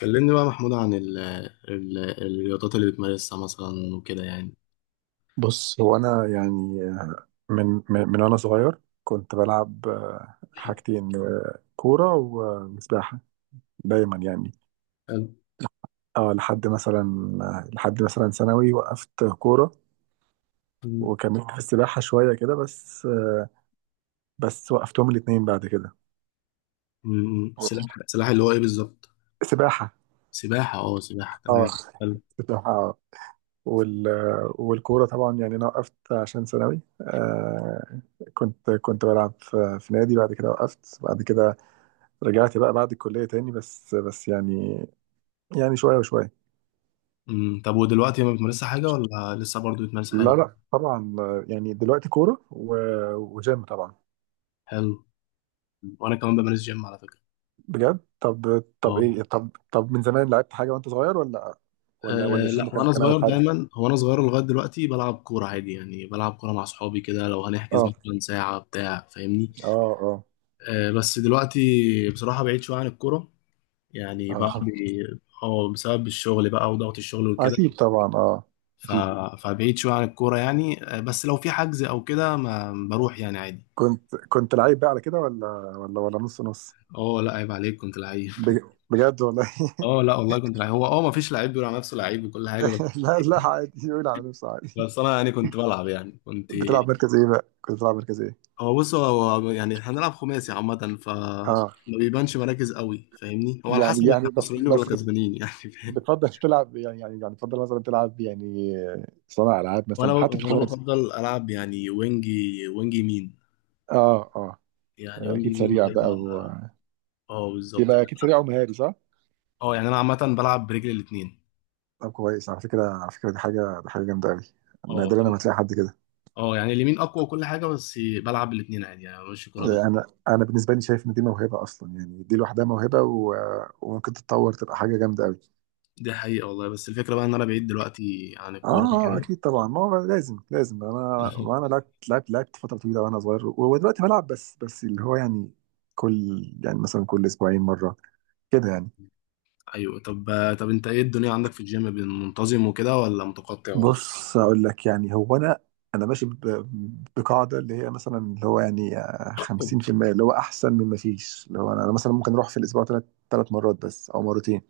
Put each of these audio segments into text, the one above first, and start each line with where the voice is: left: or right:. left: كلمني بقى محمود عن ال الرياضات اللي بتمارسها مثلا وكده يعني.
right: بص هو انا يعني من وانا صغير كنت بلعب حاجتين كوره وسباحه دايما يعني.
left: حلو.
right: اه لحد مثلا، لحد مثلا ثانوي وقفت كوره،
left: أمم،
right: وكملت في السباحه شويه كده بس. بس وقفتهم الاثنين بعد كده.
left: سلاح اللي هو ايه بالظبط؟
right: سباحه،
left: سباحة، اه سباحة،
right: اه،
left: تمام. حلو.
right: سباحه، اه، والكوره طبعا يعني انا وقفت عشان ثانوي. كنت بلعب في نادي بعد كده، وقفت بعد كده. رجعت بقى بعد الكلية تاني، بس يعني شوية وشوية.
left: طب ودلوقتي ما بتمارسش حاجة ولا لسه برضو بتمارس
right: لا
left: حاجة؟
right: لا طبعا، يعني دلوقتي كورة وجيم طبعا.
left: حلو. وانا كمان بمارس جيم على فكرة.
right: بجد؟ طب طب
left: اه.
right: ايه، طب طب، من زمان لعبت حاجة وانت صغير ولا ولا الجيم
left: لا،
right: كان
left: وانا
right: كان أول
left: صغير
right: حاجة؟
left: دايما، هو انا صغير لغاية دلوقتي بلعب كورة عادي، يعني بلعب كورة مع صحابي كده لو هنحجز
right: اه
left: مثلا ساعة بتاع، فاهمني؟
right: اه اه
left: بس دلوقتي بصراحة بعيد شوية عن الكورة يعني، بعد،
right: اه.
left: اه بسبب الشغل بقى وضغط الشغل وكده.
right: اكيد طبعا، اه
left: ف...
right: اكيد.
left: فبعيد شوية عن الكورة يعني. بس لو في حجز أو كده ما بروح، يعني عادي.
right: كنت لعيب بقى على كده، ولا ولا نص نص؟
left: اه لا، عيب عليك، كنت لعيب
right: بج- بجد والله.
left: اه لا والله كنت لعيب، هو اه ما فيش لعيب بيقول على نفسه لعيب وكل حاجة، بس.
right: لا لا، عادي يقول على نفسه، عادي.
left: بس أنا يعني كنت بلعب يعني كنت،
right: بتلعب مركز ايه بقى، كنت بتلعب مركز ايه؟
left: هو يعني هنلعب خماسي عامة، ف
right: اه
left: ما بيبانش مراكز قوي فاهمني، هو على
right: يعني،
left: حسب احنا
right: يعني بس
left: خسرانين ولا
right: بس
left: كسبانين يعني فاهم؟
right: بتفضل تلعب يعني، بتفضل مثلا تلعب يعني صانع العاب
left: وانا
right: مثلا حتى في
left: وانا
right: الخماسي؟
left: بفضل العب يعني وينج، وينج يمين.
right: اه اه.
left: يعني وينج
right: اكيد
left: يمين
right: سريع بقى
left: كده.
right: و...
left: اه بالظبط.
right: يبقى اكيد سريع ومهاري، صح؟
left: اه يعني انا عامه بلعب برجلي الاثنين.
right: طب كويس، على فكره، دي حاجه، جامده قوي،
left: اه.
right: نادرا لما تلاقي حد كده.
left: اه يعني اليمين اقوى وكل حاجه، بس بلعب بالاثنين عادي، يعني ماشي كوره بالاثنين.
right: انا بالنسبه لي شايف ان دي موهبه اصلا، يعني دي لوحدها موهبه، و... وممكن تتطور تبقى حاجه جامده قوي.
left: دي حقيقه والله، بس الفكره بقى ان انا بعيد دلوقتي عن الكوره
right: اه
left: كده
right: اكيد طبعا، ما هو لازم. انا، وانا لعبت فتره طويله وانا صغير، ودلوقتي بلعب بس، اللي هو يعني كل، يعني مثلا كل اسبوعين مره كده يعني.
left: ايوه. طب، طب انت ايه الدنيا عندك في الجيم، بين منتظم وكده ولا متقطع ولا ايه؟
right: بص، اقول لك، يعني هو انا، ماشي بقاعده اللي هي مثلا اللي هو يعني 50% اللي هو احسن من ما فيش. اللي هو انا، مثلا ممكن اروح في الاسبوع ثلاث، مرات بس، او مرتين.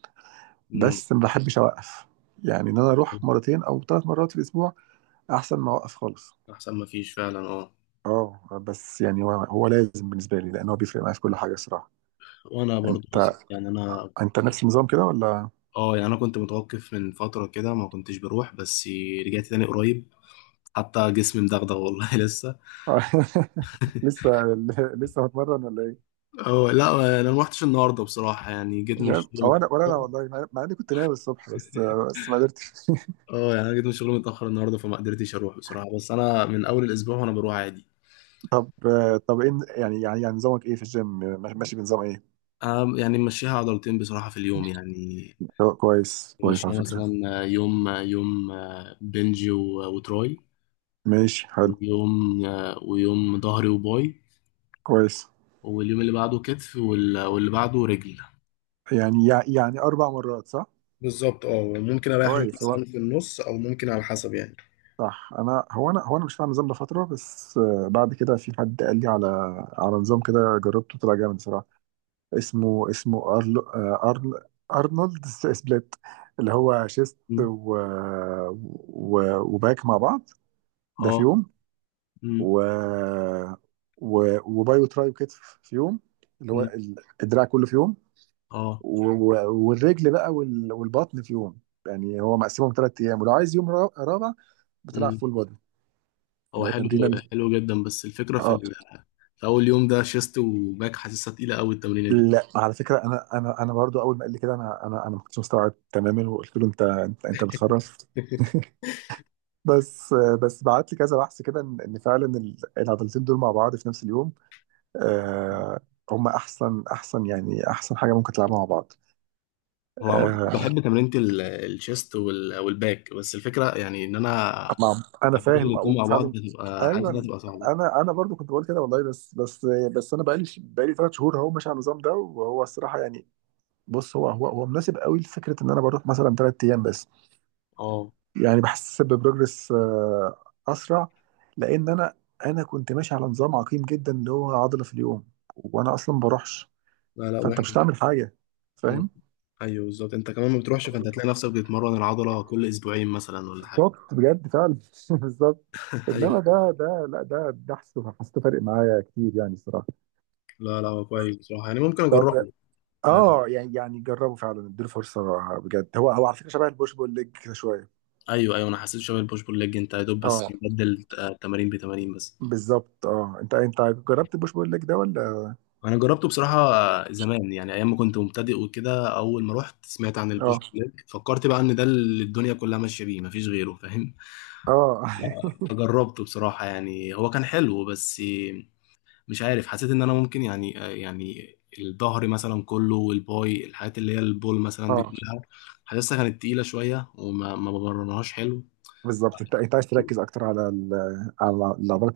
left: مم.
right: بس ما بحبش اوقف. يعني ان انا اروح مرتين او ثلاث مرات في الاسبوع احسن ما اوقف خالص.
left: احسن ما فيش فعلا، اه.
right: اه بس يعني هو، لازم بالنسبه لي، لان هو بيفرق معايا في كل حاجه الصراحه.
left: وانا برضو
right: انت،
left: بالظبط، يعني انا،
right: نفس النظام كده ولا؟
left: اه يعني انا كنت متوقف من فتره كده، ما كنتش بروح، بس رجعت تاني قريب. حتى جسمي مدغدغ والله لسه.
right: لسه، هتمرن ولا إيه؟
left: اه لا، انا ما رحتش النهارده بصراحه، يعني جيت
right: مش
left: من
right: عارف
left: الشغل
right: هو انا، ولا انا
left: متاخر.
right: والله، مع، اني كنت ناوي الصبح بس، ما قدرتش.
left: اه يعني انا جيت من الشغل متاخر النهارده فما قدرتش اروح بصراحه، بس انا من اول الاسبوع وانا بروح عادي.
right: طب طب ايه، يعني نظامك ايه في الجيم، ماشي بنظام ايه؟
left: أنا يعني ممشيها عضلتين بصراحه في اليوم يعني.
right: كويس كويس على
left: ممشيها مثلا
right: فكرة.
left: يوم يوم، وتراي،
right: ماشي حلو.
left: ويوم ويوم ظهري وباي،
right: كويس.
left: واليوم اللي بعده كتف، واللي بعده رجل.
right: يعني يعني اربع مرات، صح؟
left: بالظبط، اه ممكن اريح يوم
right: كويس. هو
left: مثلا في النص، او ممكن على حسب يعني.
right: صح، انا هو انا مش فاهم النظام ده فترة، بس بعد كده في حد قال لي على، نظام كده جربته، طلع جامد صراحة. اسمه، أرل، أرل ارنولد سبليت. اللي هو شيست
left: مم.
right: و... وباك مع بعض ده في
left: اه.
right: يوم.
left: مم.
right: و... وبايو ترايو كتف في يوم. اللي هو
left: مم.
right: الدراع كله في يوم.
left: اه.
right: و... والرجل بقى، وال... والبطن في يوم. يعني هو مقسمهم ثلاث ايام، ولو عايز يوم رابع بتلعب
left: مم.
right: فول بودي.
left: هو
right: اللي هو
left: حلو.
right: تمرين ال...
left: حلو جدا، بس الفكرة في
right: اه
left: في أول يوم ده شيست وباك حاسسها تقيلة أوي التمرينة دي
right: لا، على فكره انا، برضو اول ما قال لي كده انا، ما كنتش مستوعب تماما، وقلت له انت، انت بتخرف. بس، بعت لي كذا بحث كده ان إن فعلا العضلتين دول مع بعض في نفس اليوم آه، هم احسن. يعني احسن حاجه ممكن تلعبها مع بعض.
left: هو عامة
right: آه،
left: بحب تمرينة الشيست والباك، بس الفكرة يعني إن أنا
right: مع انا
left: أبدل
right: فاهم
left: الاتنين مع بعض
right: وفعلا.
left: هتبقى حاسس
right: ايوه،
left: إنها تبقى صعبة.
right: انا، برضو كنت بقول كده والله، بس انا بقالي ثلاث شهور اهو ماشي على النظام ده، وهو الصراحه يعني، بص هو، مناسب قوي لفكره ان انا بروح مثلا ثلاث ايام بس.
left: اه
right: يعني بحس ببروجرس آه، اسرع. لان انا، كنت ماشي على نظام عقيم جدا اللي هو عضله في اليوم، وانا اصلا ما بروحش،
left: لا، لا
right: فانت مش
left: وحش.
right: هتعمل حاجه،
left: مم.
right: فاهم؟
left: أيوه بالظبط، أنت كمان ما بتروحش فأنت هتلاقي نفسك بتتمرن العضلة كل أسبوعين مثلا ولا حاجة
right: بالظبط، بجد، فعلا. بالظبط. انما
left: أيوه.
right: ده، لا، ده، حسيته فارق معايا كتير يعني الصراحه.
left: لا لا، هو كويس بصراحة، يعني ممكن
right: طب
left: أجربه. يعني.
right: اه، يعني، جربوا فعلا، اديله فرصه بجد. هو على فكره شبه البوش بول ليج كده شويه.
left: أيوه أيوه، أنا حسيت شوية البوش بول ليج، أنت يا دوب بس
right: اه
left: بدل تمارين بتمارين بس.
right: بالظبط. اه انت، جربت البوش بول ليج ده ولا؟
left: انا جربته بصراحه زمان، يعني ايام ما كنت مبتدئ وكده، اول ما رحت سمعت عن البوش
right: اه.
left: بلاك فكرت بقى ان ده اللي الدنيا كلها ماشيه بيه مفيش غيره، فاهم؟
right: اه.
left: فجربته بصراحه، يعني هو كان حلو بس مش عارف، حسيت ان انا ممكن يعني الظهر مثلا كله والباي، الحاجات اللي هي البول مثلا دي
right: اه
left: كلها حاسسها كانت تقيله شويه وما ما بمرنهاش حلو.
right: بالظبط. انت، عايز تركز اكتر على ال، على العضلات.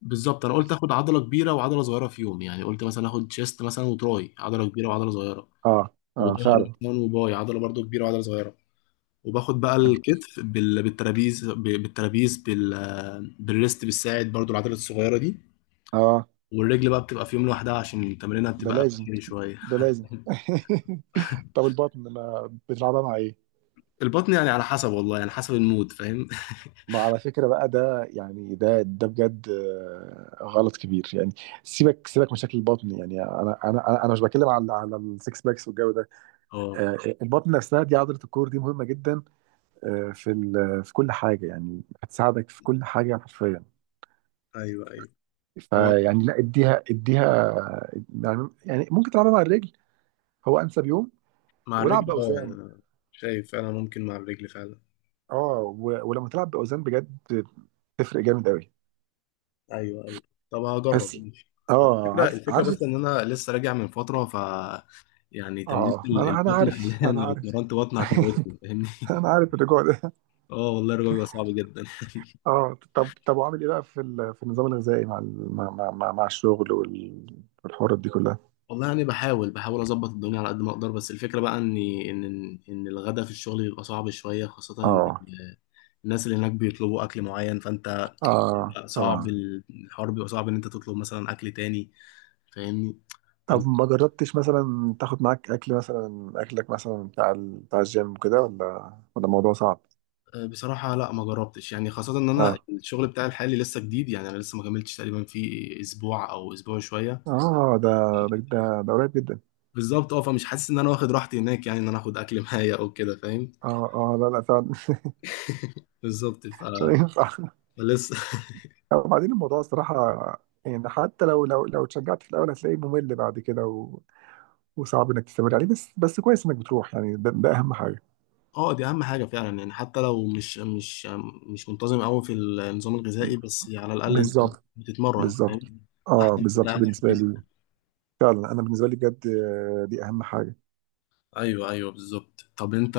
left: بالظبط، انا قلت اخد عضله كبيره وعضله صغيره في يوم، يعني قلت مثلا اخد شيست مثلا وتراي، عضله كبيره وعضله صغيره،
right: اه. اه
left: وظهر
right: فعلا.
left: مثلا وباي، عضله برضو كبيره وعضله صغيره، وباخد بقى الكتف بالترابيز، بالترابيز بالريست، بالساعد برضو العضله الصغيره دي،
right: اه
left: والرجل بقى بتبقى في يوم لوحدها عشان تمرينها
right: ده
left: بتبقى
right: لازم،
left: خفيف شويه.
right: ده لازم. طب البطن ما بتلعبها مع ايه؟
left: البطن يعني على حسب والله، يعني حسب المود فاهم
right: ما على فكرة بقى ده، يعني ده، بجد غلط كبير يعني. سيبك سيبك من شكل البطن، يعني انا، انا، انا أنا مش بتكلم على، السكس باكس والجو ده. آه،
left: اه
right: البطن نفسها دي عضلة الكور، دي مهمة جدا في في كل حاجة، يعني هتساعدك في كل حاجة حرفيا.
left: ايوه ايوه، هو
right: فيعني لا، اديها اديها، يعني ممكن تلعبها مع الرجل، هو انسب يوم،
left: مع
right: والعب
left: الرجل اه، يعني
right: باوزان.
left: انا شايف فعلا ممكن مع الرجل فعلا.
right: اه، ولما تلعب باوزان بجد تفرق جامد قوي.
left: ايوه ايوه. طب هجرب،
right: بس
left: ماشي. هو
right: اه،
left: الفكره،
right: عارف
left: الفكره بس
right: عارف.
left: ان انا لسه راجع من فتره، ف يعني تمرين
right: اه انا،
left: البطن
right: عارف.
left: حاليا
right: انا
left: لو
right: عارف
left: اتمرنت بطن هتموتني فاهمني.
right: انا عارف الرجوع ده.
left: اه والله الرجوع بيبقى صعب جدا
right: اه طب طب، وعامل ايه بقى في في النظام الغذائي مع مع مع الشغل والحوارات دي كلها؟
left: والله يعني بحاول اظبط الدنيا على قد ما اقدر، بس الفكره بقى ان ان الغدا في الشغل بيبقى صعب شويه، خاصه ان
right: اه
left: الناس اللي هناك بيطلبوا اكل معين فانت،
right: اه
left: بيبقى صعب
right: طبعا.
left: الحوار، بيبقى صعب ان انت تطلب مثلا اكل تاني فاهمني؟ فانت،
right: طب ما جربتش مثلا تاخد معاك اكل مثلا، اكلك مثلا بتاع بتاع الجيم كده، ولا الموضوع صعب؟
left: بصراحه لا ما جربتش، يعني خاصه ان انا
right: اه
left: الشغل بتاعي الحالي لسه جديد، يعني انا لسه ما كملتش تقريبا في اسبوع او اسبوع شويه.
right: اه، ده، ده قريب جدا.
left: بالظبط، اه فمش حاسس ان انا واخد راحتي هناك، يعني ان انا اخد اكل معايا او كده فاهم.
right: اه اه لا لا فعلا.
left: بالظبط. ف
right: مش هينفع.
left: لسه
right: وبعدين الموضوع الصراحة، يعني حتى لو اتشجعت في الاول هتلاقيه ممل بعد كده، وصعب انك تستمر عليه. بس كويس انك بتروح، يعني ده، اهم حاجه.
left: اه دي اهم حاجه فعلا، يعني حتى لو مش مش منتظم قوي في النظام الغذائي، بس على الاقل انت
right: بالظبط
left: بتتمرن
right: بالظبط،
left: فاهم،
right: اه
left: احسن من انت
right: بالظبط
left: قاعد في
right: بالنسبه
left: البيت.
right: لي. فعلا انا بالنسبه لي بجد دي اهم حاجه.
left: ايوه ايوه بالظبط. طب انت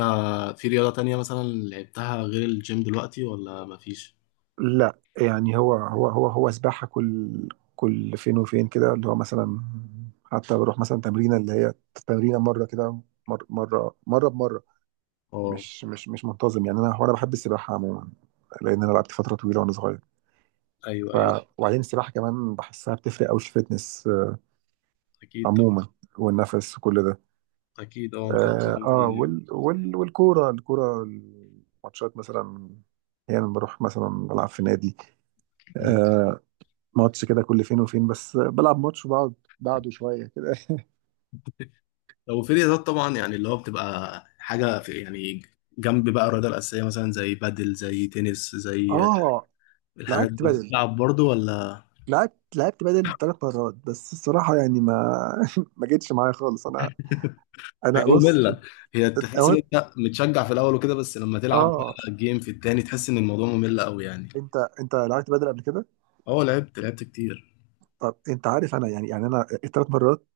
left: في رياضه تانية مثلا لعبتها غير الجيم دلوقتي ولا مفيش؟
right: لا يعني هو، سباحه كل، فين وفين كده، اللي هو مثلا حتى بروح مثلا تمرينه، اللي هي تمرينه مره كده، مره بمره،
left: اه
right: مش منتظم. يعني انا هو، بحب السباحه عموما، لان انا لعبت فتره طويله وانا صغير.
left: ايوه
right: ف،
left: ايوه.
right: وبعدين السباحه كمان بحسها بتفرق قوي في الفتنس
left: اكيد طبعا.
right: عموما، والنفس وكل ده.
left: اكيد اه، انت
right: اه
left: كمان يعني.
right: وال والكوره، الماتشات مثلا احيانا بروح مثلا بلعب في نادي
left: مم.
right: آه ماتش كده كل فين وفين، بس بلعب ماتش وبقعد بعده شويه كده.
left: لو في رياضات طبعا، يعني اللي هو بتبقى حاجه في يعني جنب بقى الرياضه الاساسيه، مثلا زي بادل، زي تنس، زي
right: اه
left: الحاجات
right: لعبت
left: دي
right: بدل،
left: بتلعب برضو ولا؟
right: ثلاث مرات بس الصراحه، يعني ما، ما جتش معايا خالص. انا،
left: هي
right: بص
left: مملة، هي تحس ان
right: أوقات-
left: انت متشجع في الاول وكده، بس لما تلعب
right: اه.
left: بقى جيم في التاني تحس ان الموضوع ممل قوي يعني.
right: انت، لعبت بدل قبل كده؟
left: اه. لعبت كتير.
right: طب انت عارف انا، يعني انا الثلاث مرات،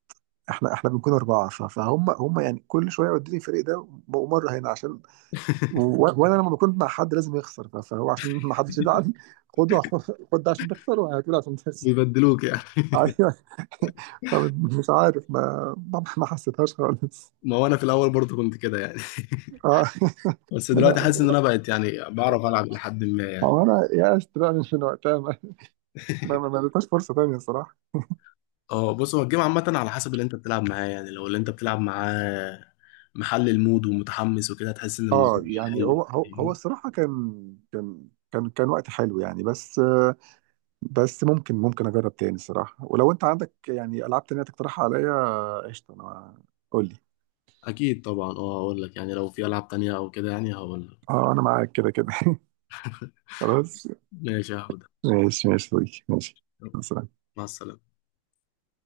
right: احنا، بنكون اربعه، فهم، يعني كل شويه يودوني الفريق ده ومره هنا، عشان وانا لما بكون مع حد لازم يخسر، فهو عشان ما حدش يزعل، خده عشان- خد ده عشان تخسر، وهاتوله عشان تخسر.
left: بيبدلوك يعني
right: ايوه. فمش عارف، ما ما، حسيتهاش خالص.
left: ما هو انا في الاول برضه كنت كده يعني
right: اه.
left: بس دلوقتي
right: ما
left: حاسس ان
right: انا،
left: انا بقيت يعني بعرف العب لحد ما يعني
right: هو انا يأست بقى من، وقتها، ما ما اديتهاش فرصه تانيه الصراحه.
left: اه بص، هو الجيم عامة على حسب اللي انت بتلعب معاه، يعني لو اللي انت بتلعب معاه محل المود ومتحمس وكده هتحس ان
right: اه
left: الموضوع
right: يعني
left: حلو
right: هو،
left: فاهمني؟
right: الصراحه كان، وقت حلو يعني، بس بس ممكن، اجرب تاني الصراحه. ولو انت عندك يعني العاب تانيه تقترحها عليا قشطه، انا قول لي.
left: اكيد طبعا، اه هقول لك يعني، لو في العاب تانية او كده يعني هقول لك.
right: اه انا معاك كده كده. خلاص.
left: ماشي يا حوده.
right: ماشي ماشي يا صديقي، ماشي،
left: يلا،
right: خلاص.
left: مع السلامة.